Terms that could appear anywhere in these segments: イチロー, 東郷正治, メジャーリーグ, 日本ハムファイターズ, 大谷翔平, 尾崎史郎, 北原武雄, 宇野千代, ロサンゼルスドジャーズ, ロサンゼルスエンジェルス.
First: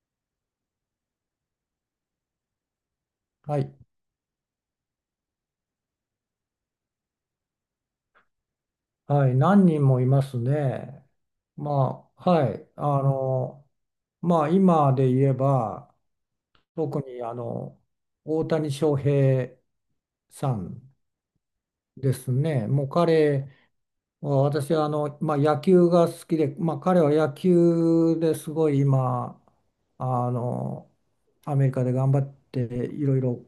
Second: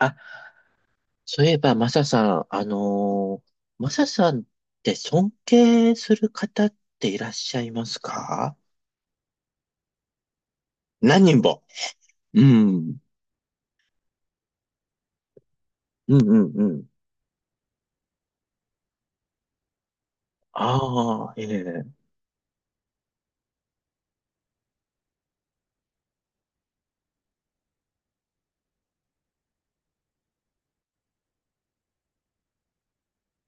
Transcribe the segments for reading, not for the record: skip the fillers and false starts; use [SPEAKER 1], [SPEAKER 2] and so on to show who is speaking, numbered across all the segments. [SPEAKER 1] あ、そういえば、マサさん、
[SPEAKER 2] はい、
[SPEAKER 1] マサさんって尊敬する方っていらっしゃいますか？
[SPEAKER 2] はい、何人もいますね。
[SPEAKER 1] 何人も。
[SPEAKER 2] まあ、
[SPEAKER 1] う
[SPEAKER 2] はい、
[SPEAKER 1] ん。
[SPEAKER 2] 今で言えば、
[SPEAKER 1] うんうんうん。
[SPEAKER 2] 特に大谷翔平さん
[SPEAKER 1] ああ、ええ、
[SPEAKER 2] ですね。もう彼は、私は野球が好きで、まあ、彼は野球ですごい今、あの、アメリカで頑張っていろいろ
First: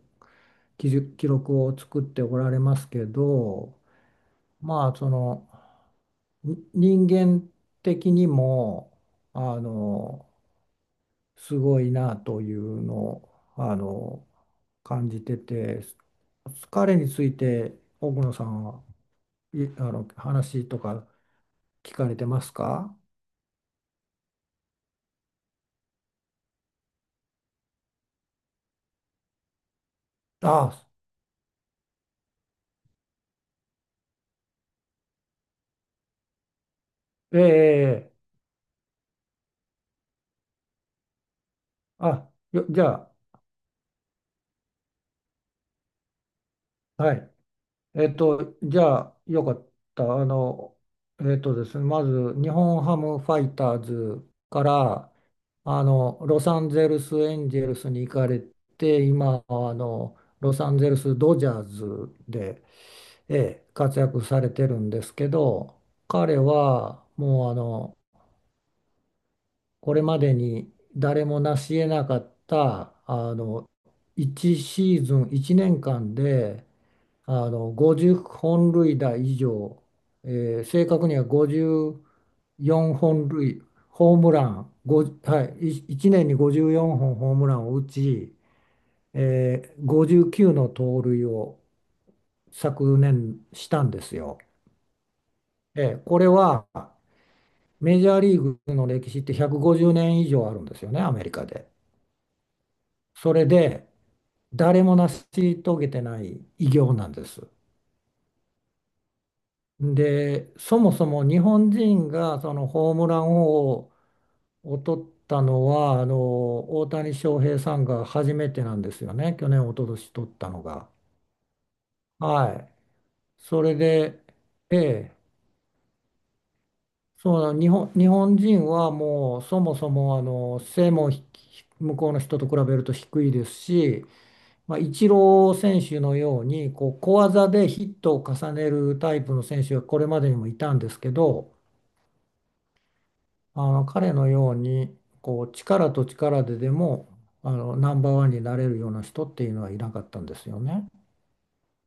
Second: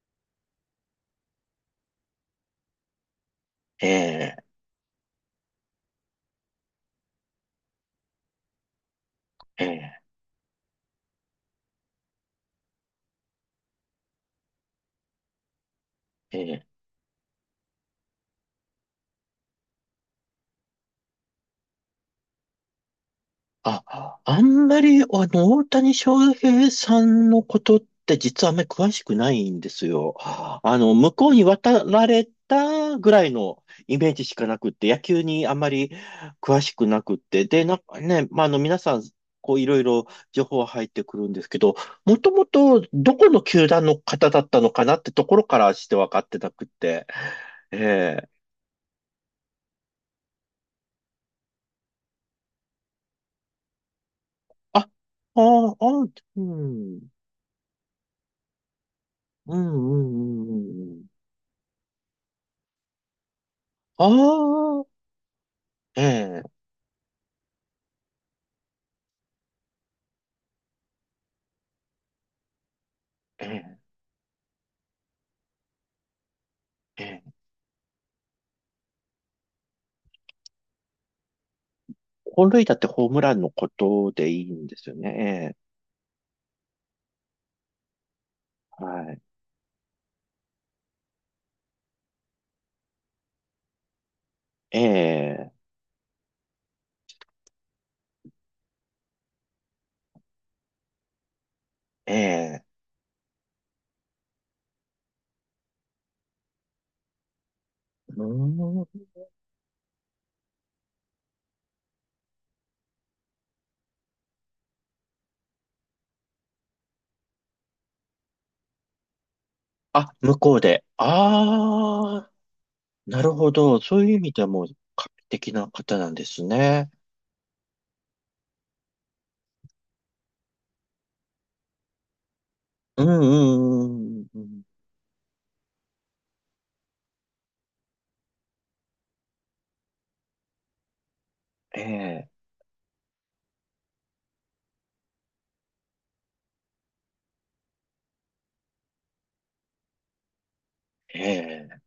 [SPEAKER 2] 記録を作っておられますけど、
[SPEAKER 1] ええ、
[SPEAKER 2] まあ、人間的にもあ
[SPEAKER 1] ええ、
[SPEAKER 2] のすごいなというのをあの感じてて、
[SPEAKER 1] ええ、
[SPEAKER 2] 彼について奥野さんはいあの話とか聞かれてますか？
[SPEAKER 1] あ、あんまり、大谷翔平さんのことって実はあんまり詳しくないんですよ。あ
[SPEAKER 2] あ、
[SPEAKER 1] の、向こうに渡られたぐらいのイメージしかなくって、野球にあんまり詳しくなくっ
[SPEAKER 2] え
[SPEAKER 1] て、で、なんか
[SPEAKER 2] ええ
[SPEAKER 1] ね、
[SPEAKER 2] え、
[SPEAKER 1] まあ、あの、皆さん、こう、いろいろ情報は入ってくるんですけど、も
[SPEAKER 2] あ、
[SPEAKER 1] ともと
[SPEAKER 2] じゃあ、
[SPEAKER 1] どこの球団の方だったのかなってところからして分かってなくって、
[SPEAKER 2] はい、
[SPEAKER 1] ええ、
[SPEAKER 2] じゃあ、よかった。あの、えっとですね、まず、日本ハムファイターズか
[SPEAKER 1] あ、あ
[SPEAKER 2] ら、
[SPEAKER 1] あ、うん、
[SPEAKER 2] ロ
[SPEAKER 1] う
[SPEAKER 2] サンゼル
[SPEAKER 1] ん、
[SPEAKER 2] スエンジェルスに行かれて、今、
[SPEAKER 1] うん、う
[SPEAKER 2] ロサンゼル
[SPEAKER 1] ん。うん、
[SPEAKER 2] スドジャーズで、ええ、活
[SPEAKER 1] あ
[SPEAKER 2] 躍されてる
[SPEAKER 1] あ、
[SPEAKER 2] んですけど、
[SPEAKER 1] え
[SPEAKER 2] 彼
[SPEAKER 1] え、
[SPEAKER 2] は、もう、これまでに誰も成し得なかった、
[SPEAKER 1] ええ、
[SPEAKER 2] 1シーズン、1年間で、
[SPEAKER 1] ええ。
[SPEAKER 2] 50本塁打以上、え正確には
[SPEAKER 1] 本塁打って
[SPEAKER 2] 54
[SPEAKER 1] ホーム
[SPEAKER 2] 本
[SPEAKER 1] ランの
[SPEAKER 2] 塁、
[SPEAKER 1] こと
[SPEAKER 2] ホー
[SPEAKER 1] で
[SPEAKER 2] ム
[SPEAKER 1] いい
[SPEAKER 2] ラ
[SPEAKER 1] ん
[SPEAKER 2] ン、
[SPEAKER 1] ですよ
[SPEAKER 2] 5は
[SPEAKER 1] ね？
[SPEAKER 2] い、1年に54本ホームランを打ち、
[SPEAKER 1] ええ、はい。
[SPEAKER 2] 59の盗塁を昨年したんですよ。
[SPEAKER 1] ええ、
[SPEAKER 2] これはメジャーリーグの歴史って150年以上あるんですよね、アメリカで。
[SPEAKER 1] ええ。
[SPEAKER 2] それで誰も成し遂げてない偉業なんです。
[SPEAKER 1] うーん。
[SPEAKER 2] で、そもそも日本人がそのホームラン王を取ったのは、大谷翔平さんが初めてなんですよね、去年、一昨年
[SPEAKER 1] あ、
[SPEAKER 2] 取っ
[SPEAKER 1] 向
[SPEAKER 2] た
[SPEAKER 1] こう
[SPEAKER 2] の
[SPEAKER 1] で。
[SPEAKER 2] が。
[SPEAKER 1] ああ、
[SPEAKER 2] はい、
[SPEAKER 1] なるほ
[SPEAKER 2] それ
[SPEAKER 1] ど。そういう意
[SPEAKER 2] で、
[SPEAKER 1] 味ではもう
[SPEAKER 2] え
[SPEAKER 1] 画期
[SPEAKER 2] え、
[SPEAKER 1] 的な方なんですね。
[SPEAKER 2] そうなの日本人はもうそもそも背も向こうの人と比べると
[SPEAKER 1] うん
[SPEAKER 2] 低いです
[SPEAKER 1] う
[SPEAKER 2] し、
[SPEAKER 1] んうんうん、
[SPEAKER 2] まあ、イチロー選手のようにこう小技でヒットを重ねるタイプの選手はこれまでにもいたんですけど。
[SPEAKER 1] ええ、
[SPEAKER 2] 彼のようにこう力と力でもナンバーワンになれるような人っていうのはいなかったんですよね。
[SPEAKER 1] ええ、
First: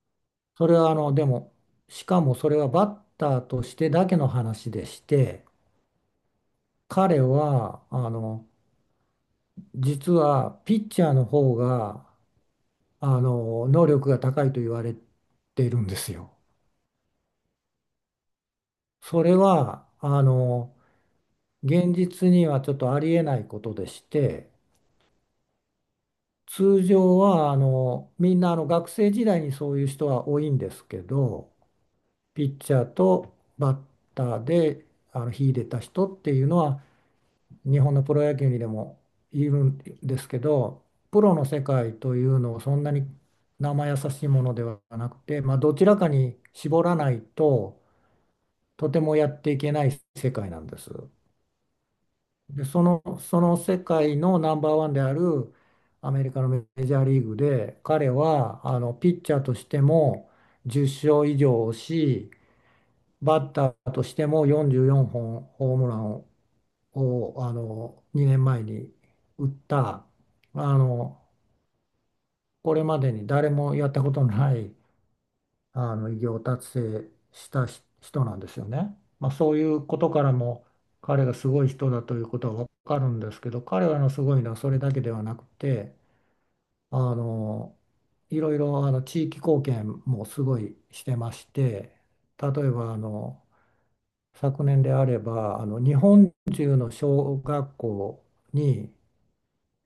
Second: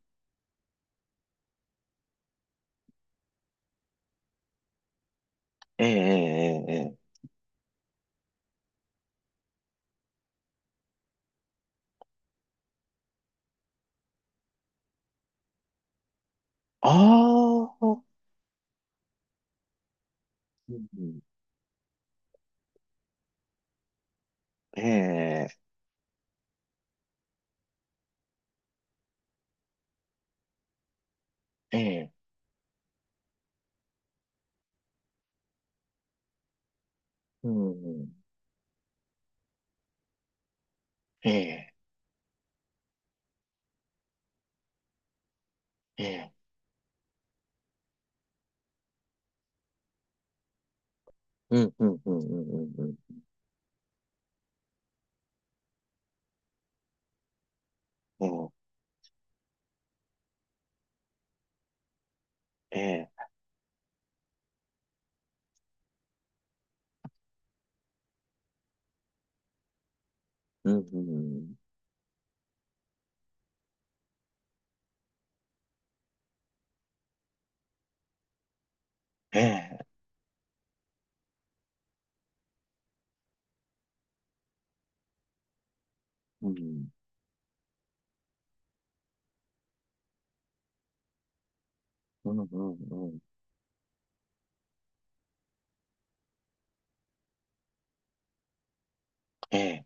[SPEAKER 2] それはあのでもしかもそれはバッターとしてだけの話でして、
[SPEAKER 1] ええ、ええ。ええ、
[SPEAKER 2] 彼は実はピッチャーの方が能力が高いと言われているんですよ。
[SPEAKER 1] ああ、うん、
[SPEAKER 2] それは
[SPEAKER 1] うん、
[SPEAKER 2] 現実にはちょっとありえないことでして。
[SPEAKER 1] ええ、
[SPEAKER 2] 通常はみんな学生時代にそういう人は多いんですけど、
[SPEAKER 1] ええ、
[SPEAKER 2] ピッチャーとバッターで秀でた人っていうのは
[SPEAKER 1] うん、
[SPEAKER 2] 日本
[SPEAKER 1] う
[SPEAKER 2] の
[SPEAKER 1] ん、
[SPEAKER 2] プロ野球にでもいるんですけど、プ
[SPEAKER 1] え
[SPEAKER 2] ロの世
[SPEAKER 1] え、
[SPEAKER 2] 界というのをそんなに生易しいものではなくて、まあ、どちら
[SPEAKER 1] え
[SPEAKER 2] か
[SPEAKER 1] え、
[SPEAKER 2] に絞らないととてもやっていけない世界なんです。
[SPEAKER 1] うんうんうんう
[SPEAKER 2] で、
[SPEAKER 1] んうん、
[SPEAKER 2] その世界のナンバーワンであるアメリカのメジャーリーグで、彼
[SPEAKER 1] うん。
[SPEAKER 2] はピッチャーとしても10勝以上をし、
[SPEAKER 1] ええ、
[SPEAKER 2] バッターとしても44本ホームランを、2年前に打った、
[SPEAKER 1] う
[SPEAKER 2] あ
[SPEAKER 1] ん、う
[SPEAKER 2] の
[SPEAKER 1] ん、
[SPEAKER 2] これまでに誰もやったことのない偉業達成した人なんですよね。まあ、
[SPEAKER 1] え
[SPEAKER 2] そうい
[SPEAKER 1] え、
[SPEAKER 2] うことからも彼がすごい人だということは分かるんですけど、彼らのすごいのはそれだけではなくて、
[SPEAKER 1] うん、
[SPEAKER 2] あのいろいろ地域貢献もすごいしてまして、
[SPEAKER 1] うん、うん、
[SPEAKER 2] 例えば
[SPEAKER 1] うん、
[SPEAKER 2] 昨年であれば日本中の小学校に、
[SPEAKER 1] ええ、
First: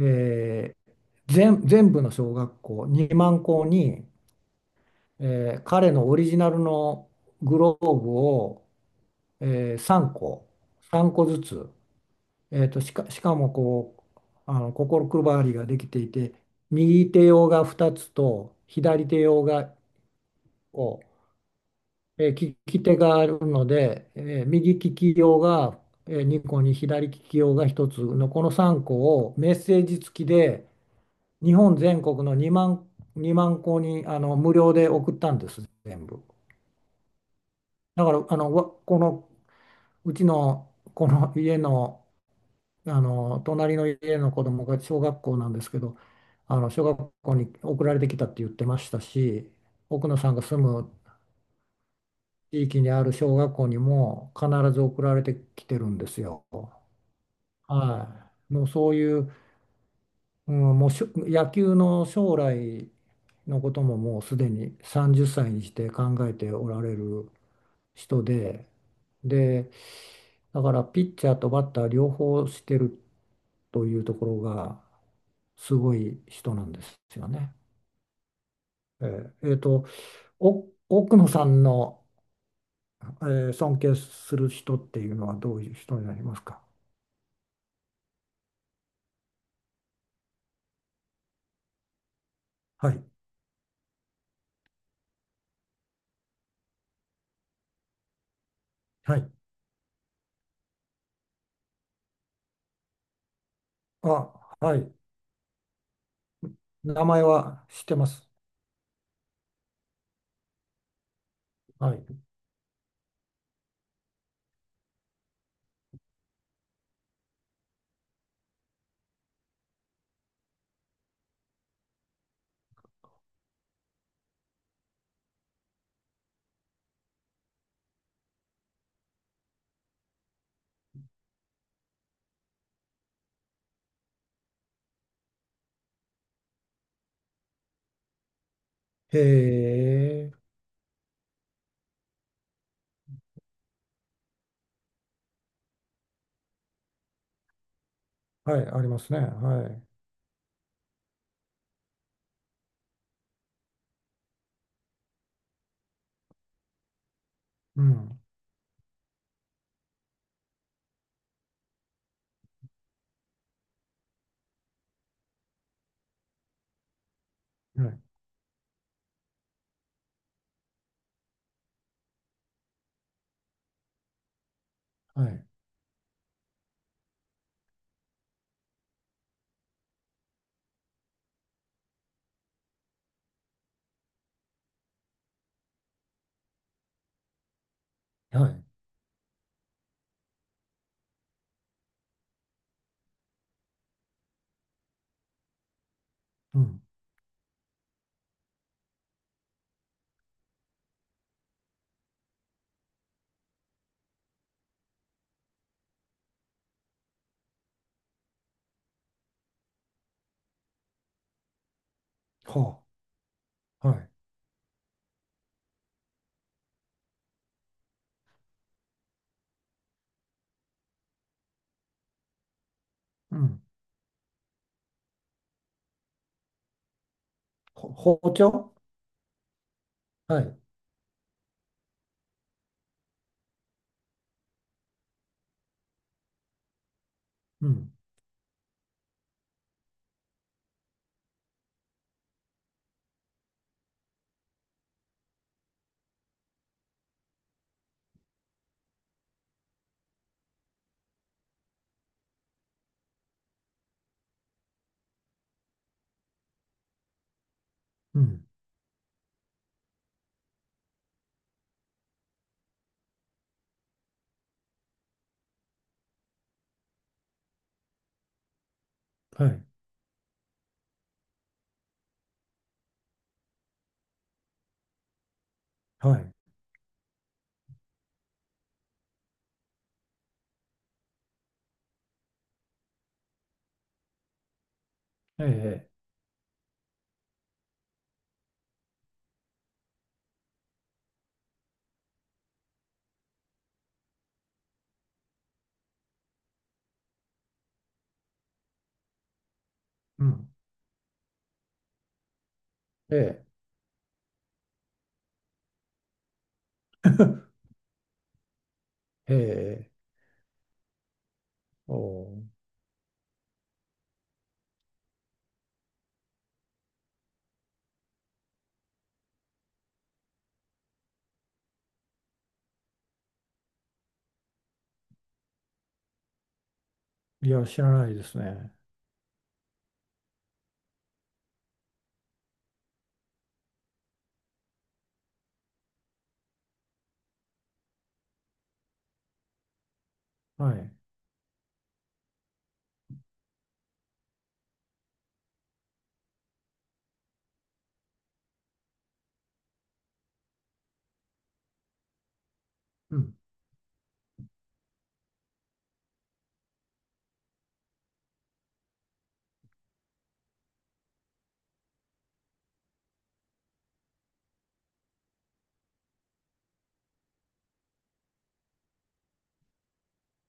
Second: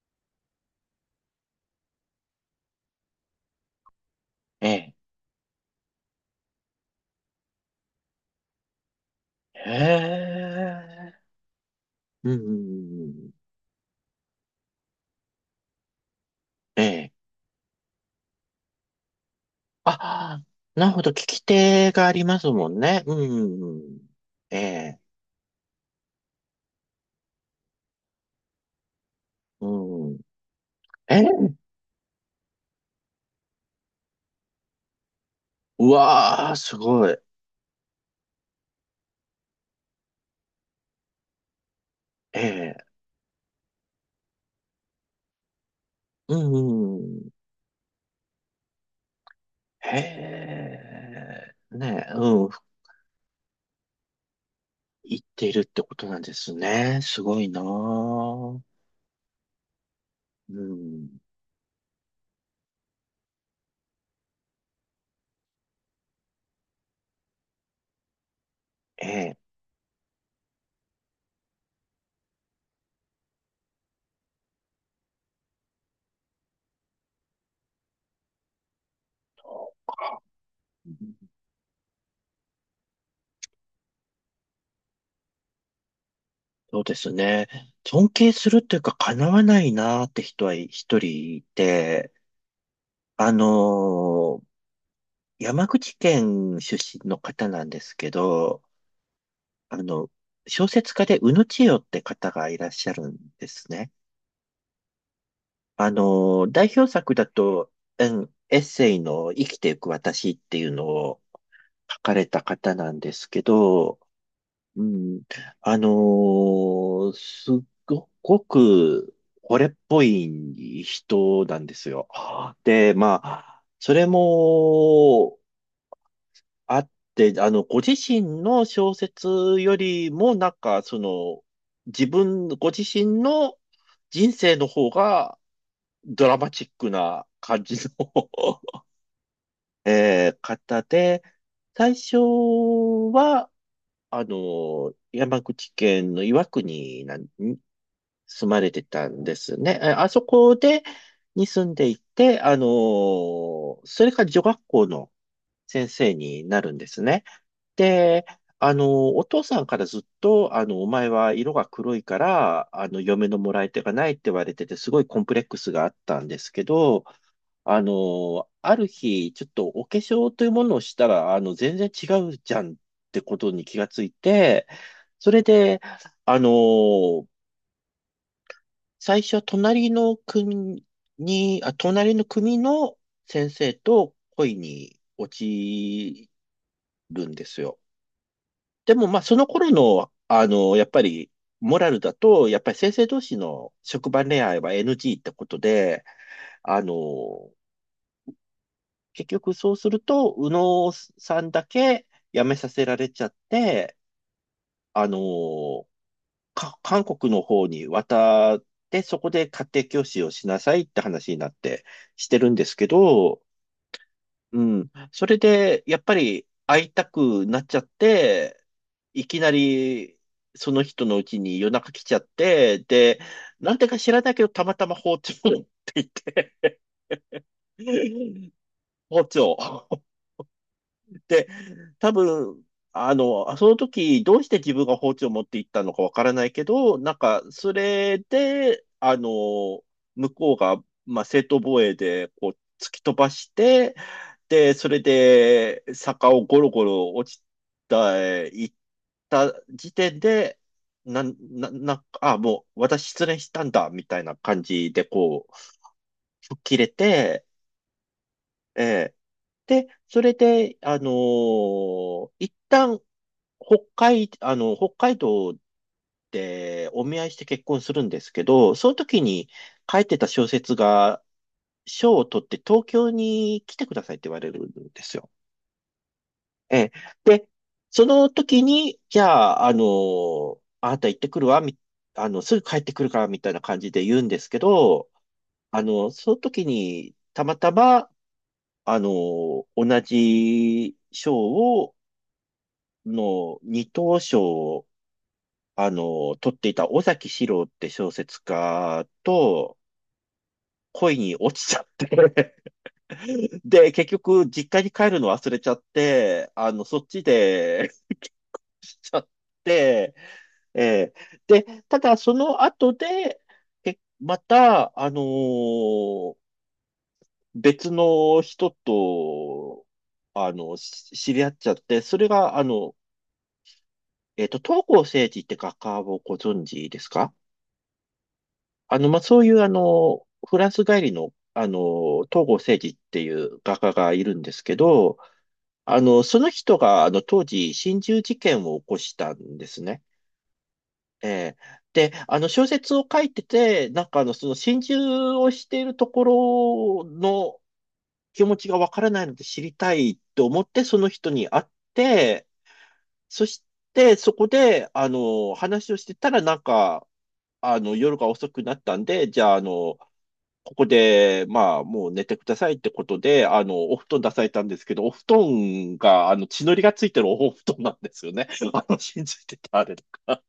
[SPEAKER 2] えー全部の小学校2万校に
[SPEAKER 1] ええ、
[SPEAKER 2] 彼のオリジナルのグローブを、
[SPEAKER 1] へ
[SPEAKER 2] 3個、3
[SPEAKER 1] え、
[SPEAKER 2] 個ずつ、
[SPEAKER 1] うん、うん、う
[SPEAKER 2] し
[SPEAKER 1] ん。
[SPEAKER 2] かもこう、心配りができていて、
[SPEAKER 1] え
[SPEAKER 2] 右
[SPEAKER 1] え。
[SPEAKER 2] 手用が2つと左手用が
[SPEAKER 1] あ、なる
[SPEAKER 2] を、
[SPEAKER 1] ほど。聞き手があり
[SPEAKER 2] えー
[SPEAKER 1] ます
[SPEAKER 2] 利
[SPEAKER 1] もん
[SPEAKER 2] き手
[SPEAKER 1] ね。う
[SPEAKER 2] があるの
[SPEAKER 1] ん、うん、
[SPEAKER 2] で、
[SPEAKER 1] え
[SPEAKER 2] 右利
[SPEAKER 1] え、
[SPEAKER 2] き用が、2個に左利き用が1つのこの3個をメッ
[SPEAKER 1] う
[SPEAKER 2] セージ
[SPEAKER 1] ん、
[SPEAKER 2] 付きで
[SPEAKER 1] ええ、うん。
[SPEAKER 2] 日
[SPEAKER 1] え、
[SPEAKER 2] 本全国の2万個に無料で送ったんです、
[SPEAKER 1] う
[SPEAKER 2] 全部。
[SPEAKER 1] わー、すごい。
[SPEAKER 2] だからこのうちのこの家の、
[SPEAKER 1] ええ、
[SPEAKER 2] 隣の家の子供が小学校なんですけど、
[SPEAKER 1] う
[SPEAKER 2] 小
[SPEAKER 1] ん、う
[SPEAKER 2] 学
[SPEAKER 1] ん。
[SPEAKER 2] 校に送られてきたって言ってましたし、奥野さんが
[SPEAKER 1] へ
[SPEAKER 2] 住む
[SPEAKER 1] え、ねえ、うん、
[SPEAKER 2] 地域にある小学校にも必ず送ら
[SPEAKER 1] 言っ
[SPEAKER 2] れて
[SPEAKER 1] ている
[SPEAKER 2] き
[SPEAKER 1] っ
[SPEAKER 2] て
[SPEAKER 1] て
[SPEAKER 2] る
[SPEAKER 1] こ
[SPEAKER 2] ん
[SPEAKER 1] と
[SPEAKER 2] で
[SPEAKER 1] な
[SPEAKER 2] す
[SPEAKER 1] んで
[SPEAKER 2] よ。
[SPEAKER 1] すね。すごいな
[SPEAKER 2] はい、
[SPEAKER 1] ー。
[SPEAKER 2] もうそういう、う
[SPEAKER 1] う
[SPEAKER 2] ん、もう
[SPEAKER 1] ん、
[SPEAKER 2] 野球の将来のことももうすでに30歳にして考えておられる人で、
[SPEAKER 1] ええ。
[SPEAKER 2] で、だからピッチャーとバッター両方してるというところがすごい人なんですよね。えーえーと、奥野さんの、尊敬する人っていうのはどういう人になりますか？
[SPEAKER 1] そうですね。尊敬するというか、叶わないなーって人は一人いて、
[SPEAKER 2] はい。
[SPEAKER 1] あのー山口県出身の方なんですけど、
[SPEAKER 2] はい。
[SPEAKER 1] あの、小説家で宇野千代って方がいらっしゃるんですね。
[SPEAKER 2] あ、はい。
[SPEAKER 1] あの代表
[SPEAKER 2] 名
[SPEAKER 1] 作
[SPEAKER 2] 前
[SPEAKER 1] だ
[SPEAKER 2] は
[SPEAKER 1] と、
[SPEAKER 2] 知ってま
[SPEAKER 1] う
[SPEAKER 2] す。
[SPEAKER 1] ん、エッセイの生きていく私っていうのを
[SPEAKER 2] は
[SPEAKER 1] 書
[SPEAKER 2] い。
[SPEAKER 1] かれた方なんですけど、うん。すっごく惚れっぽい人なんですよ。で、まあ、それもあって、あの、ご自身の小説よりも、なんか、その、自分、ご自身の人生の方がドラマチックな感じの、
[SPEAKER 2] へ
[SPEAKER 1] えー
[SPEAKER 2] え。
[SPEAKER 1] 方で、最初は、あの、山口県の岩国なんに住
[SPEAKER 2] は
[SPEAKER 1] ま
[SPEAKER 2] い、
[SPEAKER 1] れ
[SPEAKER 2] あ
[SPEAKER 1] て
[SPEAKER 2] りま
[SPEAKER 1] た
[SPEAKER 2] すね。
[SPEAKER 1] んです
[SPEAKER 2] は
[SPEAKER 1] ね。え
[SPEAKER 2] い。
[SPEAKER 1] あそこで、に住んでいて、あの、それから女学校の先生になるんですね。
[SPEAKER 2] うん。
[SPEAKER 1] で、あの、お父さんからずっと、あの、お前は色が黒いから、あの、嫁のもらい手がないって言われてて、すごいコンプレックスがあったんですけど、あ
[SPEAKER 2] はい。
[SPEAKER 1] の、ある日、ちょっとお化粧というものをしたら、あの、全然違うじゃんってことに気がついて、
[SPEAKER 2] は
[SPEAKER 1] それ
[SPEAKER 2] い。
[SPEAKER 1] で、あの、最初は隣の組に、あ、隣の組の先生と恋に落ちるんですよ。
[SPEAKER 2] はい。
[SPEAKER 1] でも、まあ、その頃の、あの、やっぱり、モラルだと、やっぱり先生同士の職場恋愛は NG ってことで、
[SPEAKER 2] う
[SPEAKER 1] あ
[SPEAKER 2] ん。
[SPEAKER 1] の、結局そうすると、右脳さんだけ辞めさせられちゃって、あのーか、韓国の方に渡って、そこで家庭教師をしなさいって話になってしてるんです
[SPEAKER 2] は
[SPEAKER 1] けど、
[SPEAKER 2] あ。はい。
[SPEAKER 1] うん。それで、やっぱり会いたくなっちゃって、いきなり、その人のうちに夜中来ちゃって、で、
[SPEAKER 2] うん。
[SPEAKER 1] なんでか知らないけど、たまたま包丁を持っていて、
[SPEAKER 2] ほ包 丁。
[SPEAKER 1] 包丁。
[SPEAKER 2] はい。
[SPEAKER 1] で、多分、あの、あその時、どうして自分が包丁を持って行ったのかわからないけど、なんか、
[SPEAKER 2] う
[SPEAKER 1] そ
[SPEAKER 2] ん。
[SPEAKER 1] れで、あの、向こうが、まあ、正当防衛で、こう、突き飛ばして、で、それで、坂をゴロゴロ落ちた、行った時点で、なん、な、な、あ、もう、私失恋したんだ、みたいな感じで、こう、吹っ切れて、
[SPEAKER 2] うん。
[SPEAKER 1] えーで、それで、一旦、北海、あの、北海道でお見合いして結婚するんですけど、その時
[SPEAKER 2] は
[SPEAKER 1] に
[SPEAKER 2] い。
[SPEAKER 1] 書いてた小説が、賞を取って東京に来てくださいって言われるんですよ。
[SPEAKER 2] はい。
[SPEAKER 1] ええ。で、その時に、じゃあ、あの、あなた行ってくるわ、み、あの、すぐ帰ってくるから、みたいな感じで言うんですけど、
[SPEAKER 2] え
[SPEAKER 1] あ
[SPEAKER 2] え。
[SPEAKER 1] の、その時に、たまたま、あの、同じ賞を、の二等賞を、あの、取っていた尾崎史郎って小説家と
[SPEAKER 2] うん。
[SPEAKER 1] 恋に落ちちゃって、
[SPEAKER 2] ええ。
[SPEAKER 1] で、結局実家に帰るの忘れちゃって、あの、そっち で ちゃっ
[SPEAKER 2] へえ、
[SPEAKER 1] て、えーで、
[SPEAKER 2] お
[SPEAKER 1] ただそ
[SPEAKER 2] う、
[SPEAKER 1] の後で、けまた、別の人と、あの、し知り合っちゃって、それが、あの、えっと、東郷政治って画家をご存知ですか？
[SPEAKER 2] いや、知らないですね。
[SPEAKER 1] あの、まあ、そういう、あの、フランス帰りの、あの、東郷正治っていう画家がいるんですけど、あの、その人が、あの、当時、心中事件を起こしたんですね。
[SPEAKER 2] はい。
[SPEAKER 1] ええ、で、あの、小説を書いてて、なんか、あの、その心中をしているところの気持ちがわからないので知りたいと思って、その人に会って、
[SPEAKER 2] うん、
[SPEAKER 1] そして、そこで、あの、話をしてたら、なんか、あの、夜が遅くなったんで、じゃあ、あの、ここで、まあ、もう寝てくださいってことで、あの、お布団出されたんですけど、お布団が、あの、血のりがついてるお布団なんですよね。あの、信じてたあれとか。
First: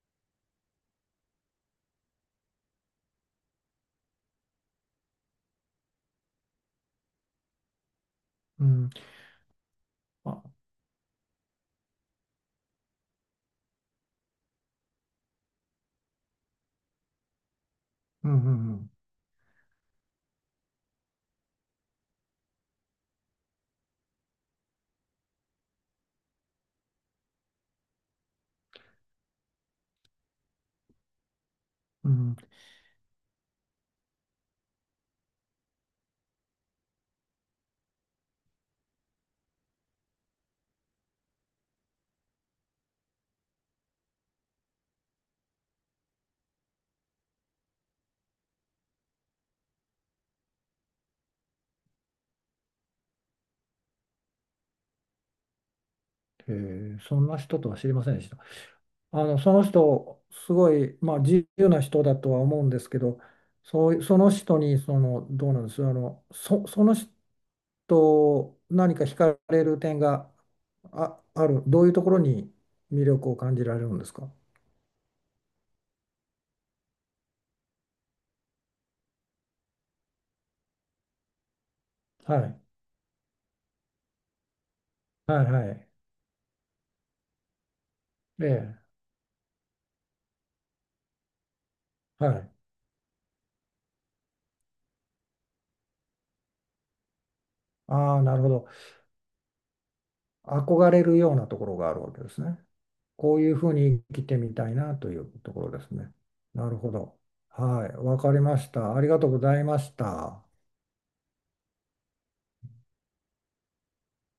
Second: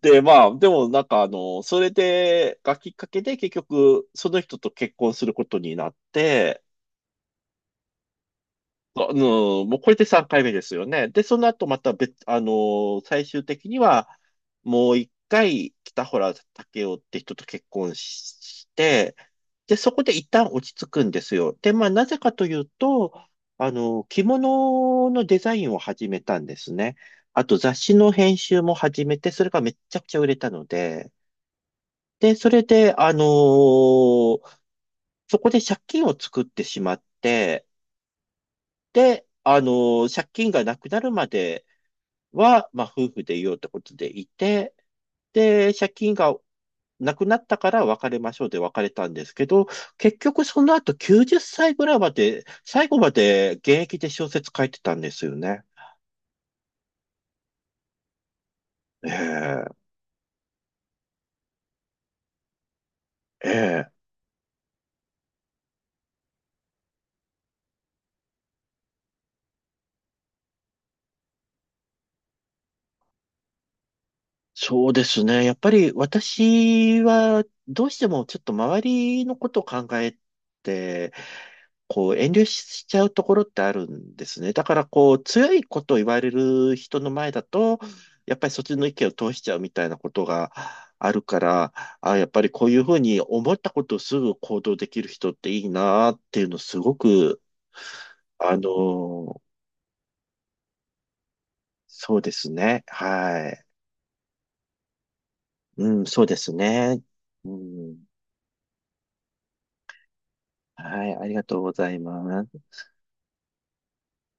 [SPEAKER 1] で、まあ、でもなんか、あの、それで、がきっかけで、結局、その人と結婚することになって、
[SPEAKER 2] うん。
[SPEAKER 1] うん、もうこれで3回目
[SPEAKER 2] あ、
[SPEAKER 1] ですよね。で、その後また別、最終的には、もう一回、北原武雄って人と結婚し
[SPEAKER 2] うん、う
[SPEAKER 1] し
[SPEAKER 2] ん、うん。
[SPEAKER 1] て、で、そこで一旦落ち着くんですよ。で、まあ、なぜかというと、あの、着物のデザインを始めたんですね。あと、雑誌の編集も始めて、それがめちゃくちゃ売れたので、
[SPEAKER 2] う
[SPEAKER 1] で、
[SPEAKER 2] ん、
[SPEAKER 1] それで、そこで借金を作ってしまって、で、あの、借金がなくなるまでは、まあ、夫婦でいようってことでいて、で、借金がなくなったから別れましょうで別れたんですけど、結局その後90歳ぐらいまで、最後まで現役で小説書いてたんですよね。
[SPEAKER 2] へえ、そんな人とは知りませんでした。
[SPEAKER 1] え
[SPEAKER 2] あの、その
[SPEAKER 1] え、
[SPEAKER 2] 人、すごい、まあ、自由な人だとは思うんですけど、
[SPEAKER 1] ええ。
[SPEAKER 2] そう、その人に、その、どうなんです、あの、その人、何か惹かれる点が、ある、どういうところに魅力を感じられるんですか？
[SPEAKER 1] そうですね。やっぱり私はどうしてもちょっと周りのことを考えて、こう遠
[SPEAKER 2] は
[SPEAKER 1] 慮
[SPEAKER 2] い、
[SPEAKER 1] しちゃうところってあるんですね。だからこう
[SPEAKER 2] はい、
[SPEAKER 1] 強い
[SPEAKER 2] は
[SPEAKER 1] こ
[SPEAKER 2] い。
[SPEAKER 1] とを言われる人の前だと、やっ
[SPEAKER 2] え
[SPEAKER 1] ぱりそっち
[SPEAKER 2] え、
[SPEAKER 1] の意見を通しちゃうみたいなことがあるから、あ、やっ
[SPEAKER 2] は
[SPEAKER 1] ぱり
[SPEAKER 2] い。
[SPEAKER 1] こういうふうに思ったことをすぐ行動できる人っていいなっていうのすごく、
[SPEAKER 2] ああ、なるほ
[SPEAKER 1] あの
[SPEAKER 2] ど。
[SPEAKER 1] ー
[SPEAKER 2] 憧れるようなところがあるわ
[SPEAKER 1] そう
[SPEAKER 2] けで
[SPEAKER 1] で
[SPEAKER 2] す
[SPEAKER 1] す
[SPEAKER 2] ね。
[SPEAKER 1] ね。
[SPEAKER 2] こう
[SPEAKER 1] は
[SPEAKER 2] いう
[SPEAKER 1] い。
[SPEAKER 2] ふうに生きてみたいなというところで
[SPEAKER 1] う
[SPEAKER 2] す
[SPEAKER 1] ん、
[SPEAKER 2] ね。
[SPEAKER 1] そうです
[SPEAKER 2] なるほ
[SPEAKER 1] ね。
[SPEAKER 2] ど。
[SPEAKER 1] う
[SPEAKER 2] はい、
[SPEAKER 1] ん、
[SPEAKER 2] わかりました。ありがとうございました。
[SPEAKER 1] はい、ありがとうございます。